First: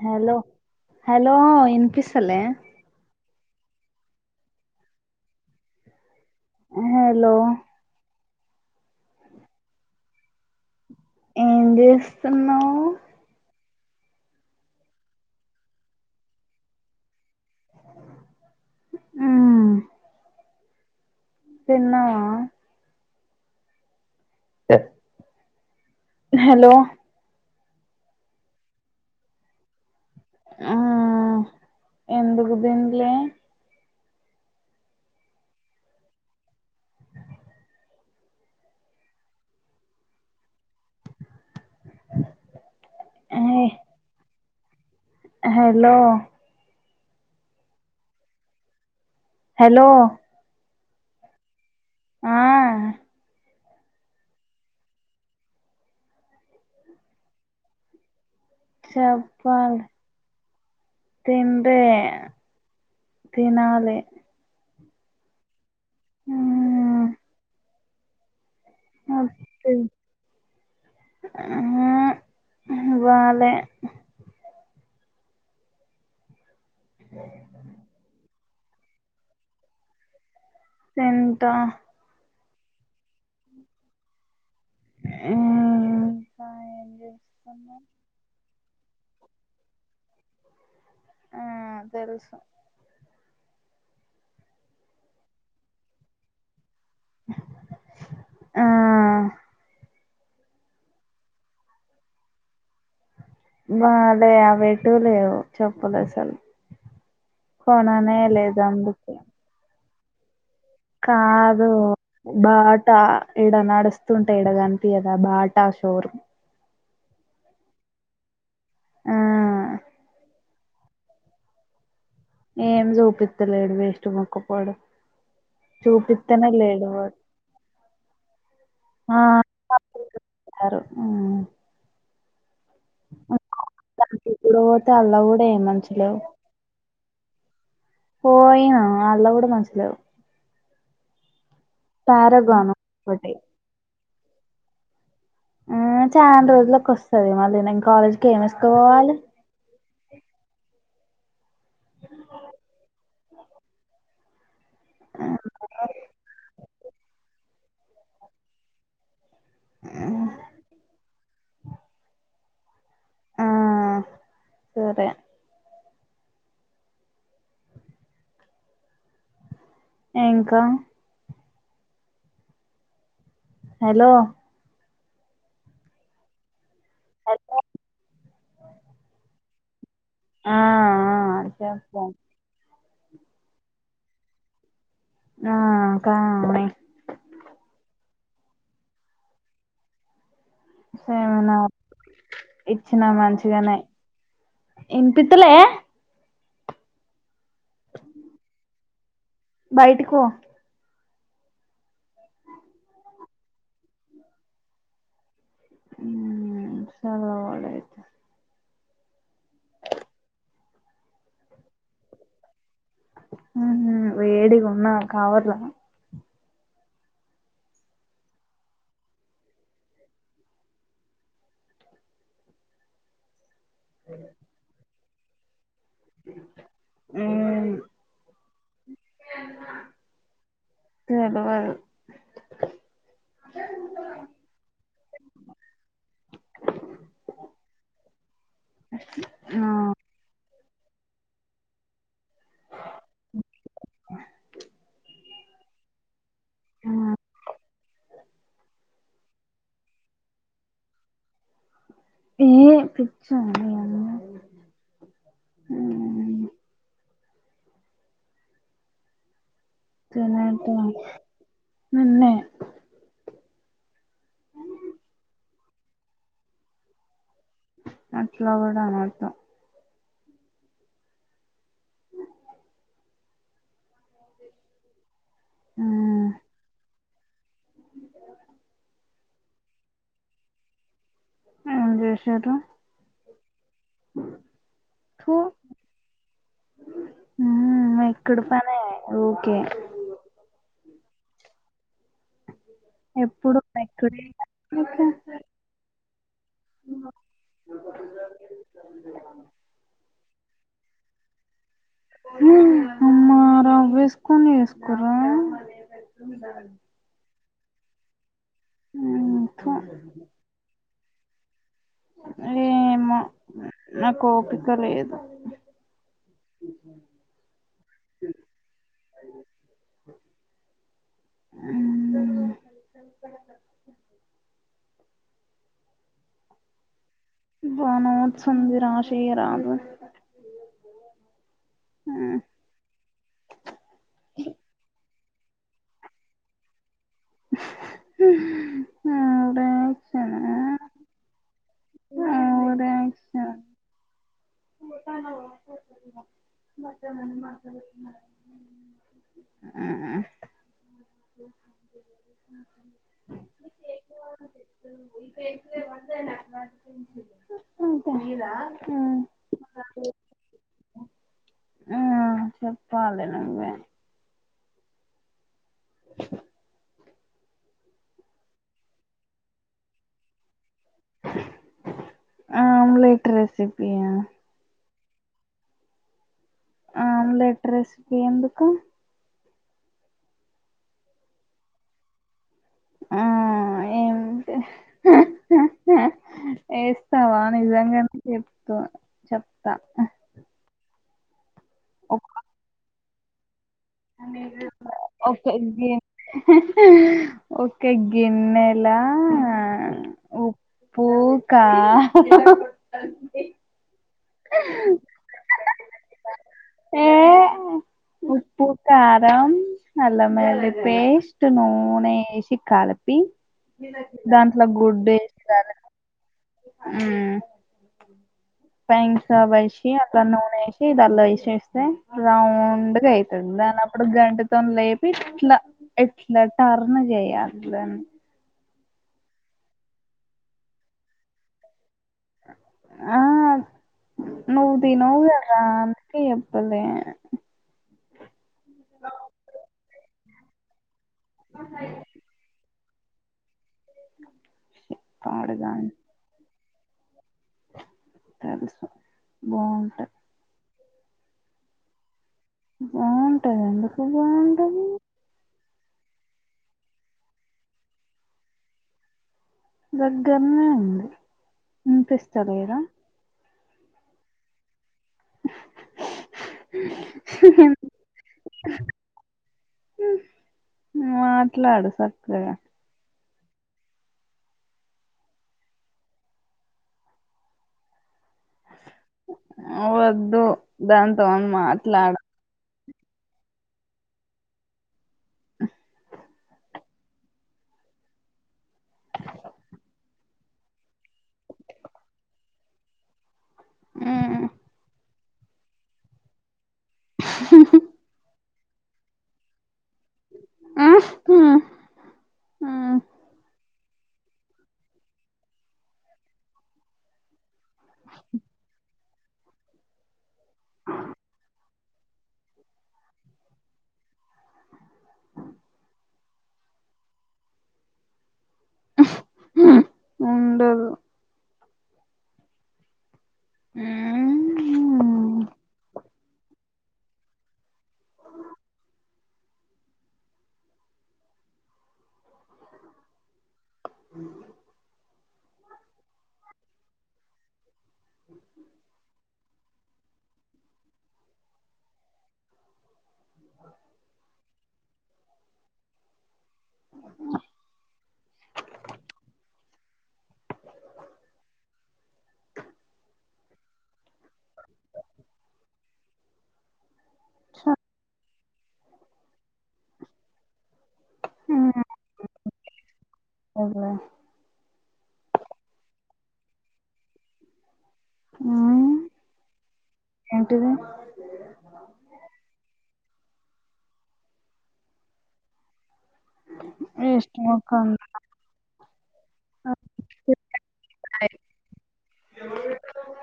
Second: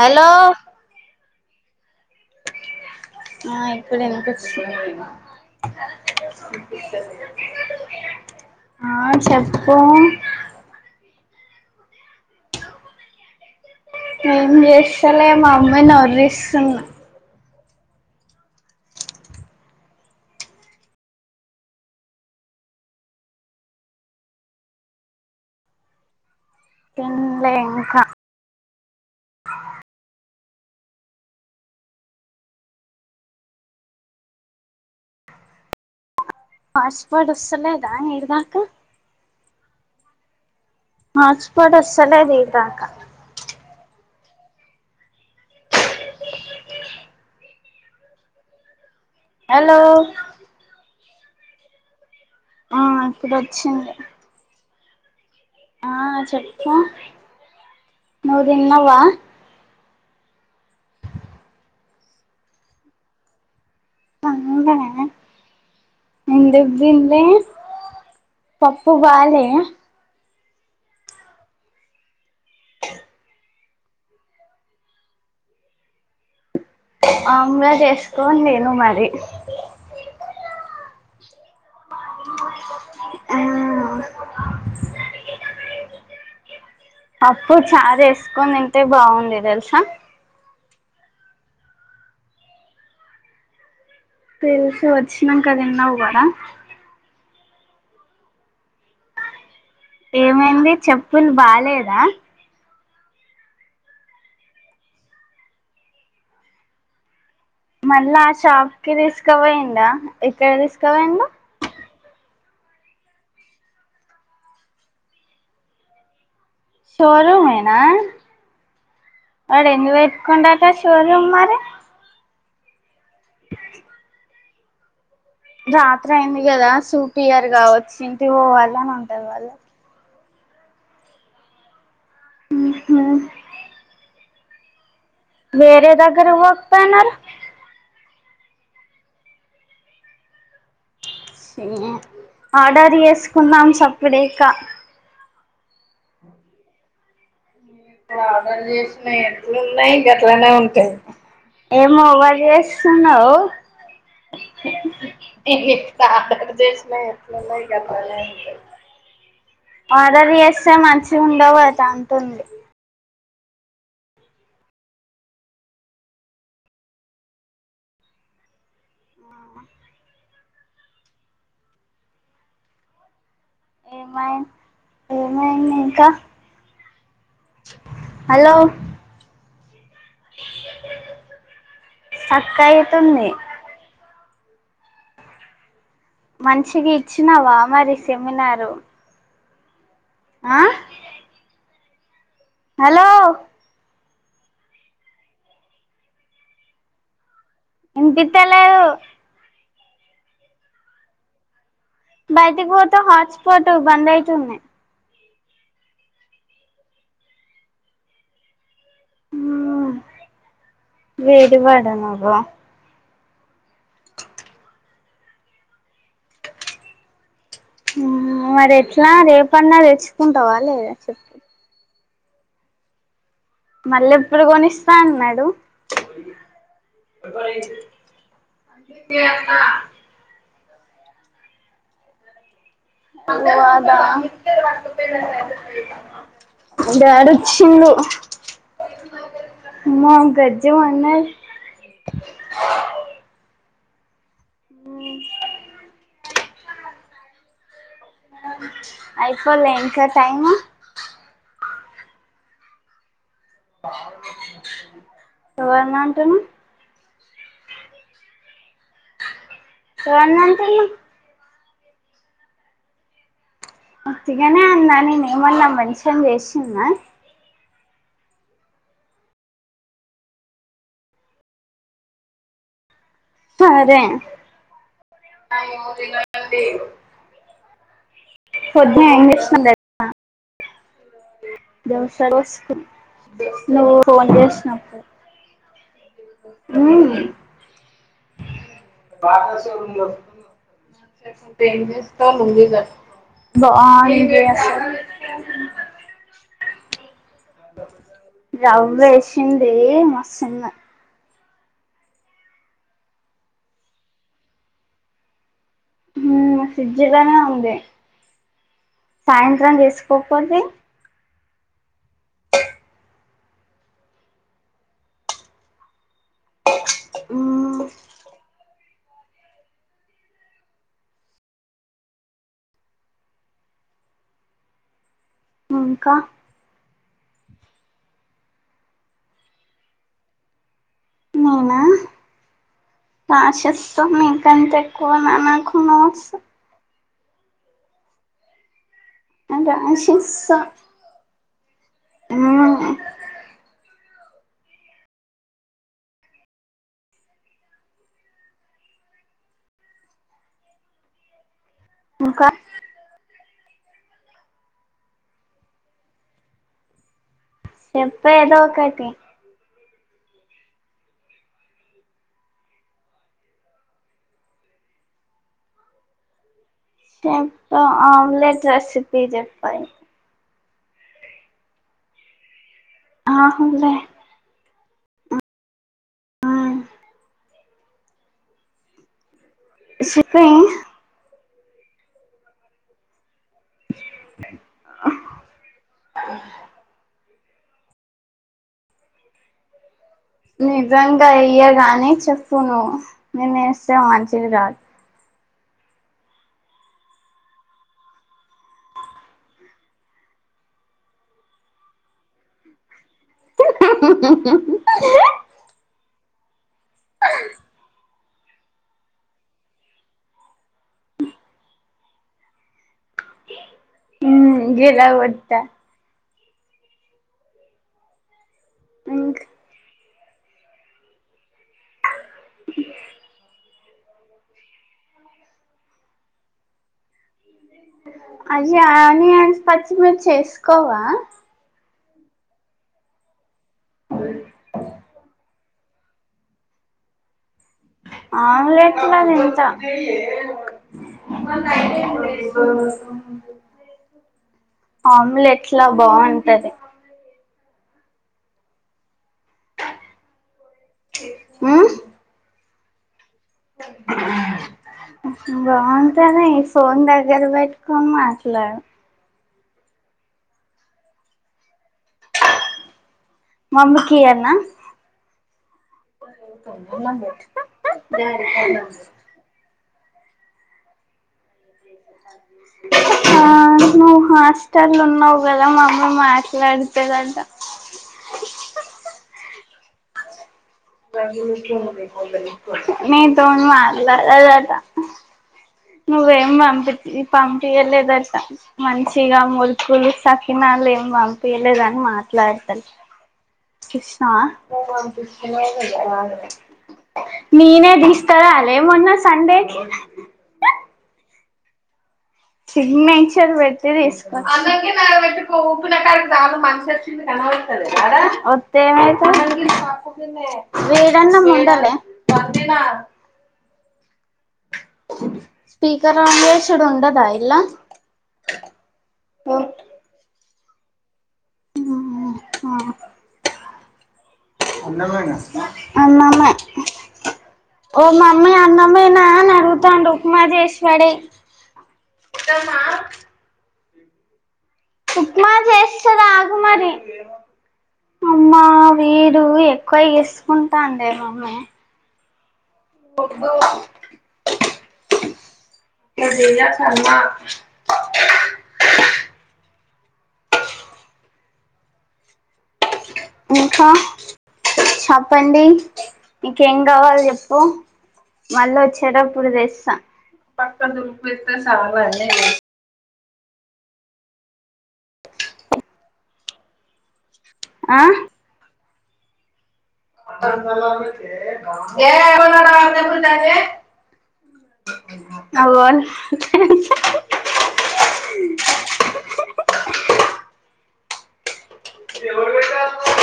Hello hello వినిపిస్తాందా ఆ ఇప్పుడు వినిపిస్తుంది హలో ఆ చెప్పు ఏం చేస్తున్నావు ఏం చేస్తలే మా అమ్మాయిని నోరిస్తున్నా ఉ తిన్నావా తే తిన్లే కా ఆ ఎందుకు తిన్లే పాస్పోర్ట్ వస్తలేదా ఈడదాకా పాస్పోర్ట్ వస్త లేదు ఈడ దాకా ఏ హలో హలో ఆ ఆ ఇక్కడ వచ్చింది ఆ చెప్పు నువ్వు తిన్నావా చెప్పలి తింటే తినాల [unintelligible] ఆ [unintelligible] పప్పు బాలే ఆ బాలే ఆమ్లెట్ వేసుకొని తిన్న అ మరి ఎంత ఆ ఇంకా ఏం అప్పుడు చేస్తున్నావ్ చారు వేసుకోంది ఇం ఇతే బాగుంది తెలుసా ఆ తెలుసు తెలిసి వచ్చినాంక తిన్నావు కూదా ఆ ఏమైంది చెప్పులు బాలేదా బాలే అవిటు లేవు చెప్పులు అసలు కొననే మళ్ళా ఆ లేదు షాప్ కి అందుకే తీసుకవ అయిందా కాదు బాటా ఎడ నడుస్తుంటె ఎడకనిపియదా బాటా షోరూమ్ షోరూమేనా ఆ అడ ఎందు పెట్టు షోరూమ్ మరి ఏం జు ఇత్తలేడు వేస్ట్ ముఖం వడు రాత్ర అయింది కదా సూపియర్ర్ కావచ్చు ఇంటి పోవాల అని ఉంటది వాళ్ళ అరు [inaudible] ఇప్పుడు అల్ల కూడా ఏం వేరే మంచిలేవు దగ్గర [unintelligible] పోయినా ఆళ్ళుకూడా మంచిగలేరు ఆర్డర్ ఒకటి చేసుకున్నాాం సబ్ ఇంకా ఆ చాలా రోజులకు వస్తది మళ్ళీ నేను ఇప్పుడ కాలేజ్కి ఏం ఆర్డర్ చేసిన ఏసుకపోవాలి ఎట్లు ఉన్నాయి ఎట్లానే ఉంటాయి ఏం వ చేస్తున్నావు ఎట్లా ఆడర్ చేసినా ఎట్లన్నా [unintelligible] ఉండవు అట అంటంది ఆ సరే ఇంకా హలో ఏమైంది ఏమైంది ఇంకా హలో ఆ అసే తుంది ఆ కానీ మంచిగా ఇచ్చినావా మరి సెమినారు ఆ సెమినార్ హలో ఇచ్చినా మంచిగానే ఇన్పితలే ఇన్పితలేదు బయటికో బయటికి పోత హాట్స్పాట్ బంద్ అయితుంది చాలా వాడయితే ఉ ఆ వేడి వడ నవ్వ వేడిగా ఉన్నా కావర్లా మరి ఎట్లా రేపన్నా తెచ్చుకుంటావాలేదా చెప్ మళ్ళీ ఎప్పుడు కొనిస్ అన్నడు ఉమ్ [unintelligible] తెలువదు వాద బేడ వచ్చిండు ఆ [unintelligible] జ మ అన్నా [inaudible] మ్ ఆ అయిపోలే ఇంకా టైము ఏ పిచ్చ నువ్వెమంటున్నావ్ ఉమ్ ఎవరిని అంటున్నావ్ [unintelligible] నిన్నే ఒత్తిగానే అన్నా నేనేమన్న మెన్షన్ చేసింన్నా అట్లా కూడా అనర్థం అదే ఏమో మ్మ్ తినండి [unintelligible] పొద్దున్నే ఏం చేస్ [unintelligible] [unintelligible] ఏం చేసిర్రు [unintelligible] నువ్వు ఫోన్ చేసినపుడే థూ మ్మ్ మెక్కుడు పనే మ్ ఊకే [unintelligible] ఎప్పుడు మెక్కుడే [unintelligible] ఉమ్ రవ్య ఏసిందే మస్త్ సన్న హ్ అమ్మ రవ్య ఏసుకొని ఏసుకున్నర్రా హ [unintelligible] ఉంది [unintelligible] మ్మ్ థూ సాయంత్రం చేసుకోకపొతే ఏమో నాకు ఓపిక లేదు ఊ... మ్ మ్... ఇంకా అబ్బా నోడ్స్ ఉంది రాసేయ రాదు నేనా ప్రాసశస్తం మీకంటే ఎక్కువ నాకు నోడ్స్ [unintelligible] అంత ఓవరాక్షన్ అసుస్సా మ్... ఓవరాక్షన్ మడత [inaudible] ఇంకా చెప్పు ఏదో ఒకటి చెప్పాలి నువ్వే [unintelligible] చెప్పా ఆమ్లెట్ రెసిపీ చెప్పా ఇ [unintelligible] ఆమ్లెట్ ఆమ్లెట్ రెసిపీయా ప్లేట్ రెసిపీ ఎందుకు సెప్పే ఆ ఆ ఎంటే ఏస్తావా నిజంగానే చెప్త చెప్తా హ్ నిజంగా ఇయడ్ కాని చెప్పను ననే స్ స మంచిది గాదు తగ్గి ఒక గిన్నెలా ఉప్పు కా ఏ అ ఉప్పు కారం అల్లం ఏల్లి పేస్ట్ నూనె ఏసి కాలి పి ఉమ్ దాంట్లో గుడ్డు ఏసి గిలగొట్టా [unintelligible] హ్ థాంక్స్ ఇంక్ సేబష్ ఇగ గా నూనె ఏసి దల్ల ఎసేస్త స్తం రౌండ్గా అయితది. దండ్ల అప్పుడు గంటె తోనీ లేపి ఇట్లా ఎట్లా టర్న్ జెయాలి. ఇట్ల న్ జాని అని పచ్చి మిర్చి ఏసుకోవా ఆ నువ్ తినవ్ గాదా. రా అందూకే జెప్పులే ఆమ్లేట్లూ గాదా ఇంట్ల మ ఆమ్లెట్లా పాడుగాని బాగుంటది తెలుసు బాగుంటాయి. హ్ ఆన్ ఉహు బాగుంటంది ఫోన్ దగ్గర పెట్టుకోని మాట్లాడు దగ్గరనే ఉంది ఇనిపిస్తలేదా మమ్మకి ఇయ్యన్నా [unintelligible] మా ట్లాడు సక్కగా ఆ నువ్వు హాస్టల్ ఉన్నావు కదా మమ్మి మాట్లాడతాదట అవు ద్దు దాంతోను మాట్లాడ నీతోన్ మాట్లాడదట నువ్వేం పంపిించ పంపించలేదంట మంచిగా మురుకులు సకినాలు ఏం పంపియలేదని మాట్లాడత చూసినవా [unintelligible] నీనే దిస్కారా లే మొన్న సండేకి ఆ అ తీ తీసుకో అందుకే నాకు వెట్టుకు ఊపినకాడికి చాలు మనిషి వచ్చింది కనపడ ఒతే [unintelligible] వేడన్నమండాలే వండినా స్పీకర్ ఆన్ చేసుడుండదా ఇళ్లా ఓ డదు ఆ ఆ ఊమ్ అన్నమే ఓ మమ్మి అన్నమేనా అడుగుతండు ఉప్మా జేసీ పడేయ్ [inaudible] ఉప్మా చేస్తది ఆగు మరి అమ్మా వీడు ఎక్కువ ఇసుకుంటాండే మమ్మీ [inaudible] ఇట్లా చెయ్యాల్నా అమ్మ ఇంకా చెప్పండి మీకేం కావాలి చెప్పు మళ్ళ వచ్చేటప్పుడు తెస్తా పది రూపయస్త చాలానే అవునా ఆ ఆ ఏ ఎ [unintelligible] అవున్ ఇస్తామో కాధో [unintelligible] హాయ్ ఎవరు పపెటాలో